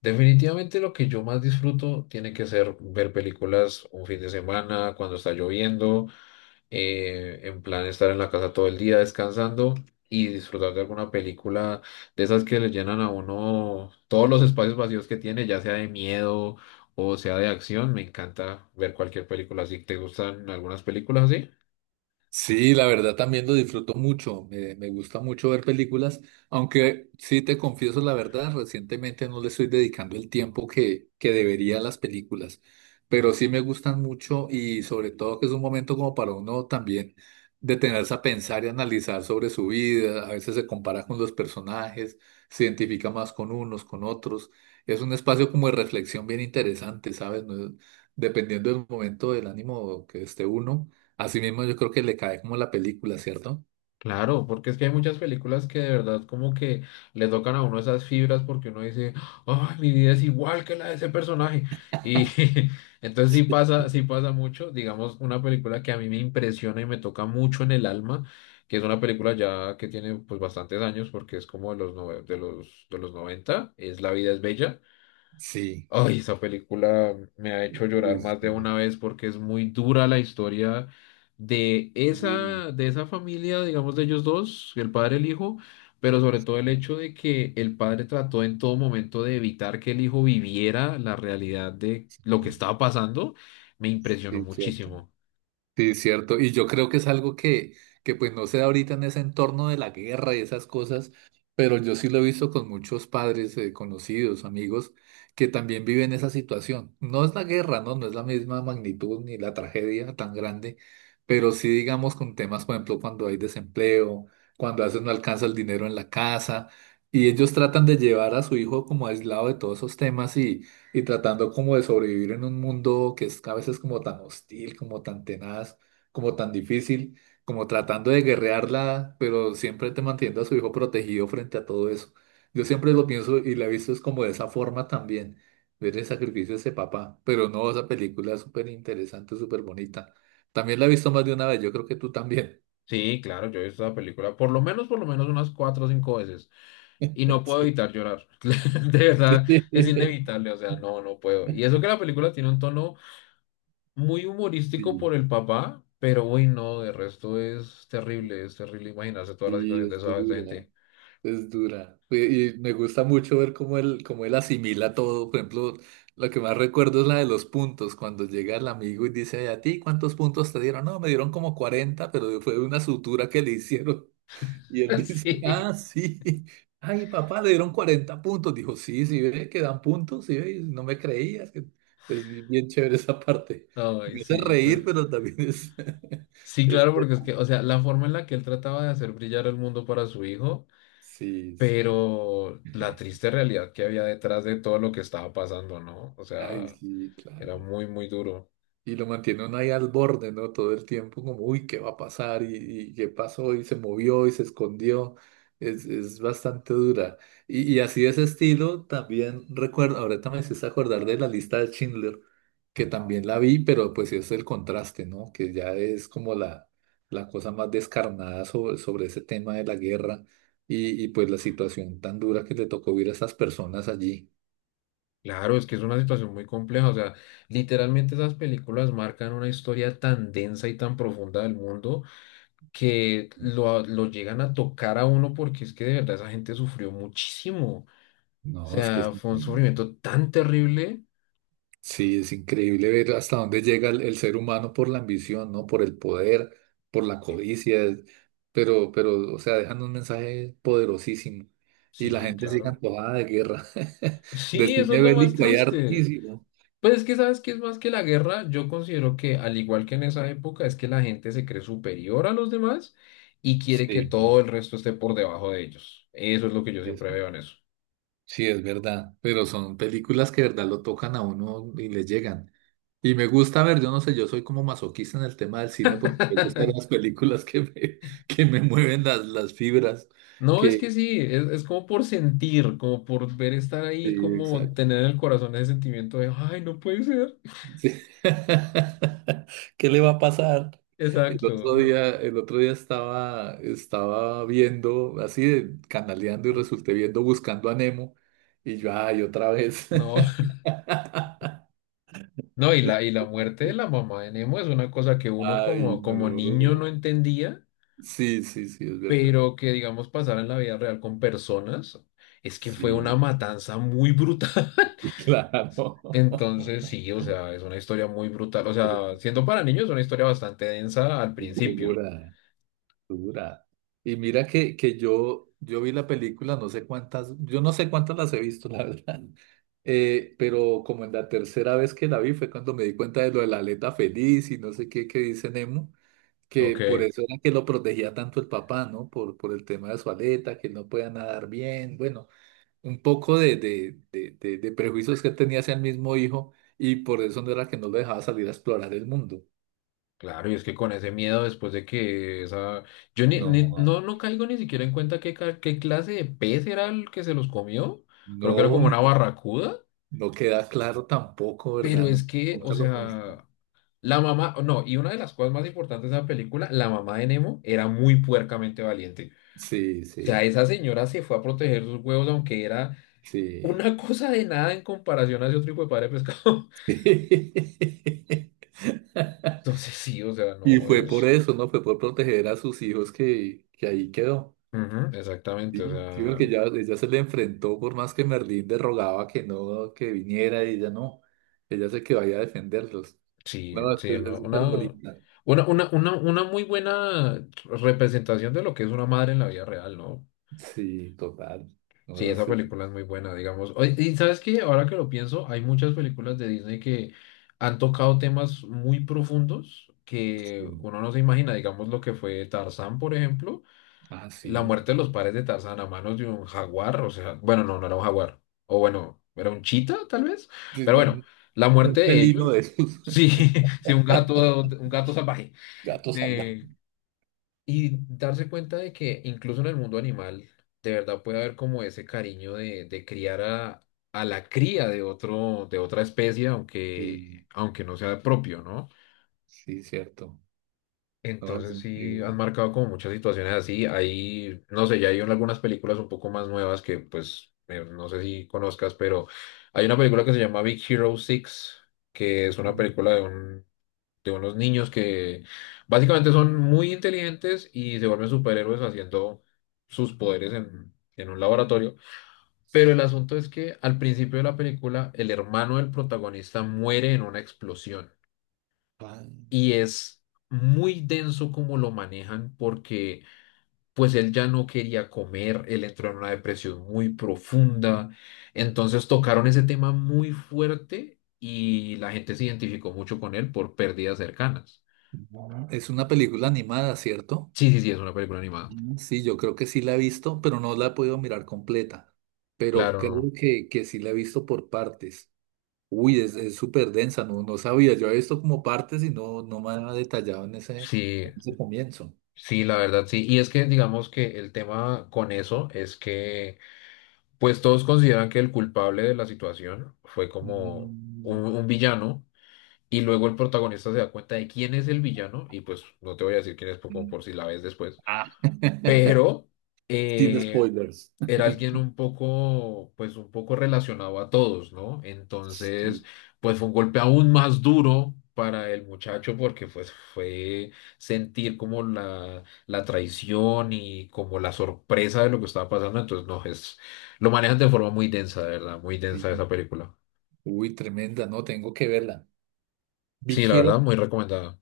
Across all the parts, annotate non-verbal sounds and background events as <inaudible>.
Definitivamente lo que yo más disfruto tiene que ser ver películas un fin de semana, cuando está lloviendo, en plan estar en la casa todo el día descansando y disfrutar de alguna película de esas que le llenan a uno todos los espacios vacíos que tiene, ya sea de miedo o sea de acción. Me encanta ver cualquier película así. ¿Te gustan algunas películas así? Sí, la verdad también lo disfruto mucho, me gusta mucho ver películas, aunque sí te confieso la verdad, recientemente no le estoy dedicando el tiempo que debería a las películas, pero sí me gustan mucho y sobre todo que es un momento como para uno también detenerse a pensar y analizar sobre su vida, a veces se compara con los personajes, se identifica más con unos, con otros, es un espacio como de reflexión bien interesante, ¿sabes? No es- Dependiendo del momento del ánimo que esté uno, así mismo yo creo que le cae como la película, ¿cierto? Claro, porque es que hay muchas películas que de verdad como que le tocan a uno esas fibras porque uno dice, ay, mi vida es igual que la de ese personaje. Y <laughs> entonces sí pasa mucho. Digamos, una película que a mí me impresiona y me toca mucho en el alma, que es una película ya que tiene pues bastantes años porque es como de los de los 90, es La vida es bella. Sí. Ay, esa película me ha hecho llorar Uy, más de sí. una vez porque es muy dura la historia Uy, de esa familia, digamos, de ellos dos, el padre y el hijo, pero sobre todo el sí, hecho de que el padre trató en todo momento de evitar que el hijo viviera la realidad de lo que sí, estaba pasando, me sí, impresionó es cierto. muchísimo. Sí, cierto. Y yo creo que es algo que pues no se da ahorita en ese entorno de la guerra y esas cosas, pero yo sí lo he visto con muchos padres, conocidos, amigos, que también viven esa situación. No es la guerra, ¿no? No es la misma magnitud ni la tragedia tan grande, pero sí digamos con temas, por ejemplo, cuando hay desempleo, cuando a veces no alcanza el dinero en la casa, y ellos tratan de llevar a su hijo como aislado de todos esos temas y tratando como de sobrevivir en un mundo que es a veces como tan hostil, como tan tenaz, como tan difícil, como tratando de guerrearla, pero siempre te manteniendo a su hijo protegido frente a todo eso. Yo siempre lo pienso y la he visto es como de esa forma también, ver el sacrificio de ese papá, pero no, esa película es súper interesante, súper bonita. También la he visto más de una vez, yo creo que tú también. Sí, claro, yo he visto esa película por lo menos unas cuatro o cinco veces y <laughs> no puedo Sí, evitar llorar. <laughs> De verdad, es <laughs> inevitable, o sea, no, no puedo. Y eso que la película tiene un tono muy humorístico por sí, el papá, pero uy, no, de resto es terrible imaginarse toda la sí, situación de es esa dura. gente. Es dura. Y me gusta mucho ver cómo él asimila todo. Por ejemplo, lo que más recuerdo es la de los puntos, cuando llega el amigo y dice, ¿a ti cuántos puntos te dieron? No, me dieron como 40 pero fue de una sutura que le hicieron. <laughs> Y él <laughs> dice, Sí, ah, sí. Ay, papá, le dieron 40 puntos. Dijo, sí, sí, ve que dan puntos, sí, ve, y no me creías. Es bien chévere esa parte. ay, Me hace sí, pues. reír, pero también es... <laughs> Sí, es... claro, porque es que, o sea, la forma en la que él trataba de hacer brillar el mundo para su hijo, Sí, sí. pero la triste realidad que había detrás de todo lo que estaba pasando, ¿no? O Ay, sea, sí, era claro. muy, muy duro. Y lo mantiene uno ahí al borde, ¿no? Todo el tiempo como, uy, ¿qué va a pasar? ¿Y qué pasó? Y se movió y se escondió. Es bastante dura. Y así de ese estilo, también recuerdo, ahorita me hiciste acordar de la lista de Schindler, que también la vi, pero pues sí es el contraste, ¿no? Que ya es como la cosa más descarnada sobre ese tema de la guerra y pues la situación tan dura que le tocó vivir a esas personas allí. Claro, es que es una situación muy compleja, o sea, literalmente esas películas marcan una historia tan densa y tan profunda del mundo que lo llegan a tocar a uno porque es que de verdad esa gente sufrió muchísimo. O No, es que sea, sí. fue un sufrimiento tan terrible. Sí, es increíble ver hasta dónde llega el ser humano por la ambición, ¿no? Por el poder, por la eh, codicia, pero, o sea, dejan un mensaje poderosísimo y la Sí, gente sigue claro. antojada de guerra, <laughs> <laughs> de Sí, eso es cine lo más bélico hay triste. hartísimo. Pues es que sabes que es más que la guerra, yo considero que al igual que en esa época es que la gente se cree superior a los demás y quiere que Sí, todo el resto esté por debajo de ellos. Eso es lo que yo es- siempre veo en eso. sí, es verdad, pero son películas que de verdad lo tocan a uno y le llegan. Y me gusta ver, yo no sé, yo soy como masoquista en el tema del cine porque me gustan <laughs> las películas que me mueven las fibras. No, es Que que sí, es como por sentir, como por ver estar ahí, Sí, como exacto. tener en el corazón ese sentimiento de, ay, no puede ser. Sí. <laughs> ¿Qué le va a pasar? El otro Exacto. día, el otro día estaba, estaba viendo, así de canaleando y resulté viendo Buscando a Nemo y yo, ay, otra vez. No, <laughs> <laughs> no, y la muerte de la mamá de Nemo es una cosa que uno Ay, como, como niño no no. entendía, Sí, sí, sí, es verdad. pero que digamos pasar en la vida real con personas, es que fue una Sí, matanza muy brutal. <laughs> claro. <laughs> <laughs> Entonces, sí, o sea, es una historia muy brutal. O Estoy sea, siendo para niños es una historia bastante densa al principio. segura. Dura. Y mira que yo, yo vi la película, no sé cuántas, yo no sé cuántas las he visto, la <laughs> verdad. Pero como en la tercera vez que la vi fue cuando me di cuenta de lo de la aleta feliz y no sé qué que dice Nemo, que por Ok. eso era que lo protegía tanto el papá, ¿no? Por el tema de su aleta, que él no podía nadar bien, bueno, un poco de prejuicios que él tenía hacia el mismo hijo y por eso no era que no lo dejaba salir a explorar el mundo. Claro, y es que con ese miedo después de que esa... Yo ni, ni- No, no, no caigo ni siquiera en cuenta qué clase de pez era el que se los comió. Creo que era no, como una no. barracuda. No queda claro tampoco, Pero ¿verdad? Es que, o Nunca lo muestran. sea, la mamá... No, y una de las cosas más importantes de la película, la mamá de Nemo era muy puercamente valiente. Sí, O sea, sí, esa señora se fue a proteger sus huevos aunque era sí. una <laughs> cosa de nada en comparación a ese otro hijo de padre pescado. <laughs> <laughs> Entonces sí, o sea, Y no fue por es... eso, ¿no? Fue por proteger a sus hijos que ahí quedó. Ujú, exactamente, o Sí, sí, sea... porque ya, ella se le enfrentó, por más que Merlín le rogaba que no, que viniera, y ella no. Ella se quedó ahí a defenderlos. Sí, No, es que sí, es no, súper bonita. Una muy buena representación de lo que es una madre en la vida real, ¿no? Sí, total. Sí, No, esa película es muy buena, digamos. Oye, y sabes que ahora que lo pienso, hay muchas películas de Disney que han tocado temas muy profundos que sí. uno no se imagina, digamos lo que fue Tarzán, por ejemplo. Ah, La sí. muerte de los padres de Tarzán a manos de un jaguar, o sea, bueno, no, no era un jaguar, o bueno, era un chita tal vez, Sí, pero bueno, no, la un muerte de felino de ellos, esos, sí, <laughs> sí, un gato salvaje, <laughs> gatos de, salvajes. y darse cuenta de que incluso en el mundo animal, de verdad puede haber como ese cariño de criar a la cría de otro, de otra especie, aunque, Sí. aunque no sea propio, ¿no? Sí, cierto. No, es Entonces sí increíble. han marcado como muchas situaciones así. Ahí no sé, ya hay algunas películas un poco más nuevas que pues no sé si conozcas, pero hay una película que se llama Big Hero 6, que es una película de unos niños que básicamente son muy inteligentes y se vuelven superhéroes haciendo sus poderes en un laboratorio. Pero el asunto es que al principio de la película el hermano del protagonista muere en una explosión Ah, y es muy denso como lo manejan porque pues él ya no quería comer, él entró en una depresión muy profunda, entonces tocaron ese tema muy fuerte y la gente se identificó mucho con él por pérdidas cercanas. es una película animada, ¿cierto? Sí, sí, sí, es una película animada. Mm. Sí, yo creo que sí la he visto, pero no la he podido mirar completa. Pero Claro, no. creo que sí la he visto por partes. Uy, es súper densa, no, no sabía. Yo he visto como partes y no, no me ha detallado Sí, en ese comienzo. sí, la verdad, sí. Y es que digamos que el tema con eso es que pues todos consideran que el culpable de la situación fue como Mm. un villano. Y luego el protagonista se da cuenta de quién es el villano, y pues no te voy a decir quién es por, como por si la ves después, Ah. <laughs> pero Sin eh, spoilers. era alguien un poco, pues un poco relacionado a todos, ¿no? Entonces, Sí, pues fue un golpe aún más duro para el muchacho porque pues fue sentir como la traición y como la sorpresa de lo que estaba pasando. Entonces, no, es, lo manejan de forma muy densa, de verdad, muy sí. densa esa película. Uy, tremenda, no, tengo que verla. Sí, Big la verdad, Hero muy recomendada.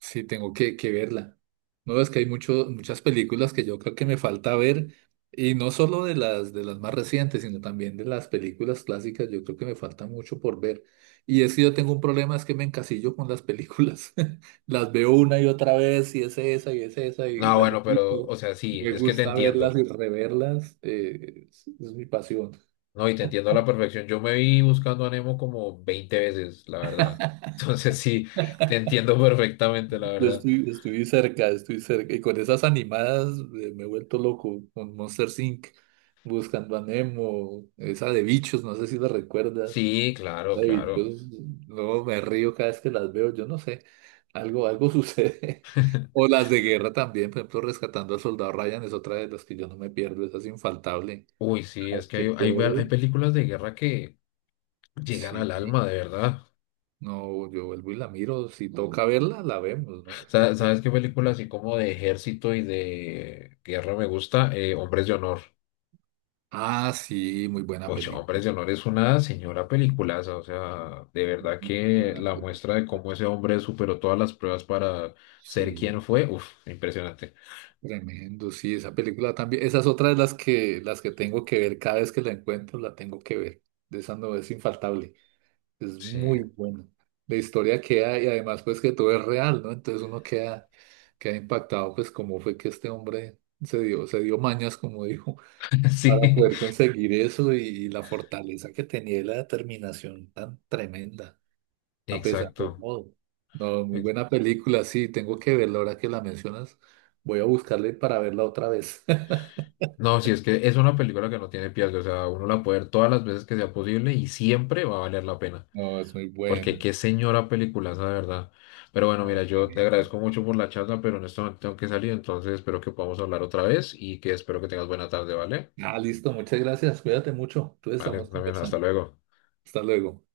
Sí, tengo que verla. No, es que hay muchas películas que yo creo que me falta ver, y no solo de las más recientes, sino también de las películas clásicas, yo creo que me falta mucho por ver. Y es que yo tengo un problema, es que me encasillo con las películas. <laughs> Las veo una y otra vez, y es esa, y es esa, y No, la bueno, pero, repito. o sea, sí, Me es que te gusta verlas y entiendo, reverlas, es mi pasión. ¿no? Y te entiendo a la perfección. Yo me vi Buscando a Nemo como 20 veces, la verdad. <laughs> Entonces, sí, te entiendo perfectamente, la Yo verdad. estoy, estoy cerca, estoy cerca. Y con esas animadas, me he vuelto loco con Monster Inc. Buscando a Nemo, esa de bichos, no sé si la recuerdas. Sí, claro, La de claro. bichos, no me río cada vez que las veo, yo no sé. Algo sucede. <laughs> O las de guerra también, por ejemplo, Rescatando al Soldado Ryan es otra de las que yo no me pierdo, esa es infaltable. Uy, sí, Cada es vez que que hay puedo, películas de guerra que llegan al sí. alma, de verdad. No, yo vuelvo y la miro. Si toca verla, la vemos, ¿no? <laughs> ¿Sabes qué película así como de ejército y de guerra me gusta? Hombres de Honor. Ah, sí, muy buena Mucho Hombre, película. de Honor es una señora peliculaza, o sea, de verdad Ujú, que buena la película. muestra de cómo ese hombre superó todas las pruebas para ser Sí, quien fue, uff, impresionante. tremendo. Sí, esa película también. Esa es otra de las que tengo que ver. Cada vez que la encuentro, la tengo que ver. De esa no es infaltable. Es Sí, muy buena. La historia queda y además pues que todo es real, ¿no? Entonces uno queda, queda impactado pues cómo fue que este hombre se dio mañas, como dijo, <laughs> para sí, poder conseguir eso y la fortaleza que tenía y la determinación tan tremenda. A pesar de exacto. todo. No, muy Ex- buena película, sí, tengo que verla ahora que la mencionas. Voy a buscarle para verla otra vez. <laughs> no, sí, es que es una película que no tiene pierde, o sea, uno la puede ver todas las veces que sea posible y siempre va a valer la pena, No, es muy porque buena. qué señora peliculaza, de verdad. Pero bueno, No, mira, qué yo te lindo. agradezco mucho por la charla, pero en este momento tengo que salir, entonces espero que podamos hablar otra vez y que espero que tengas buena tarde, ¿vale? Ah, listo, muchas gracias. Cuídate mucho. Entonces Vale, estamos también, hasta conversando. luego. Hasta luego.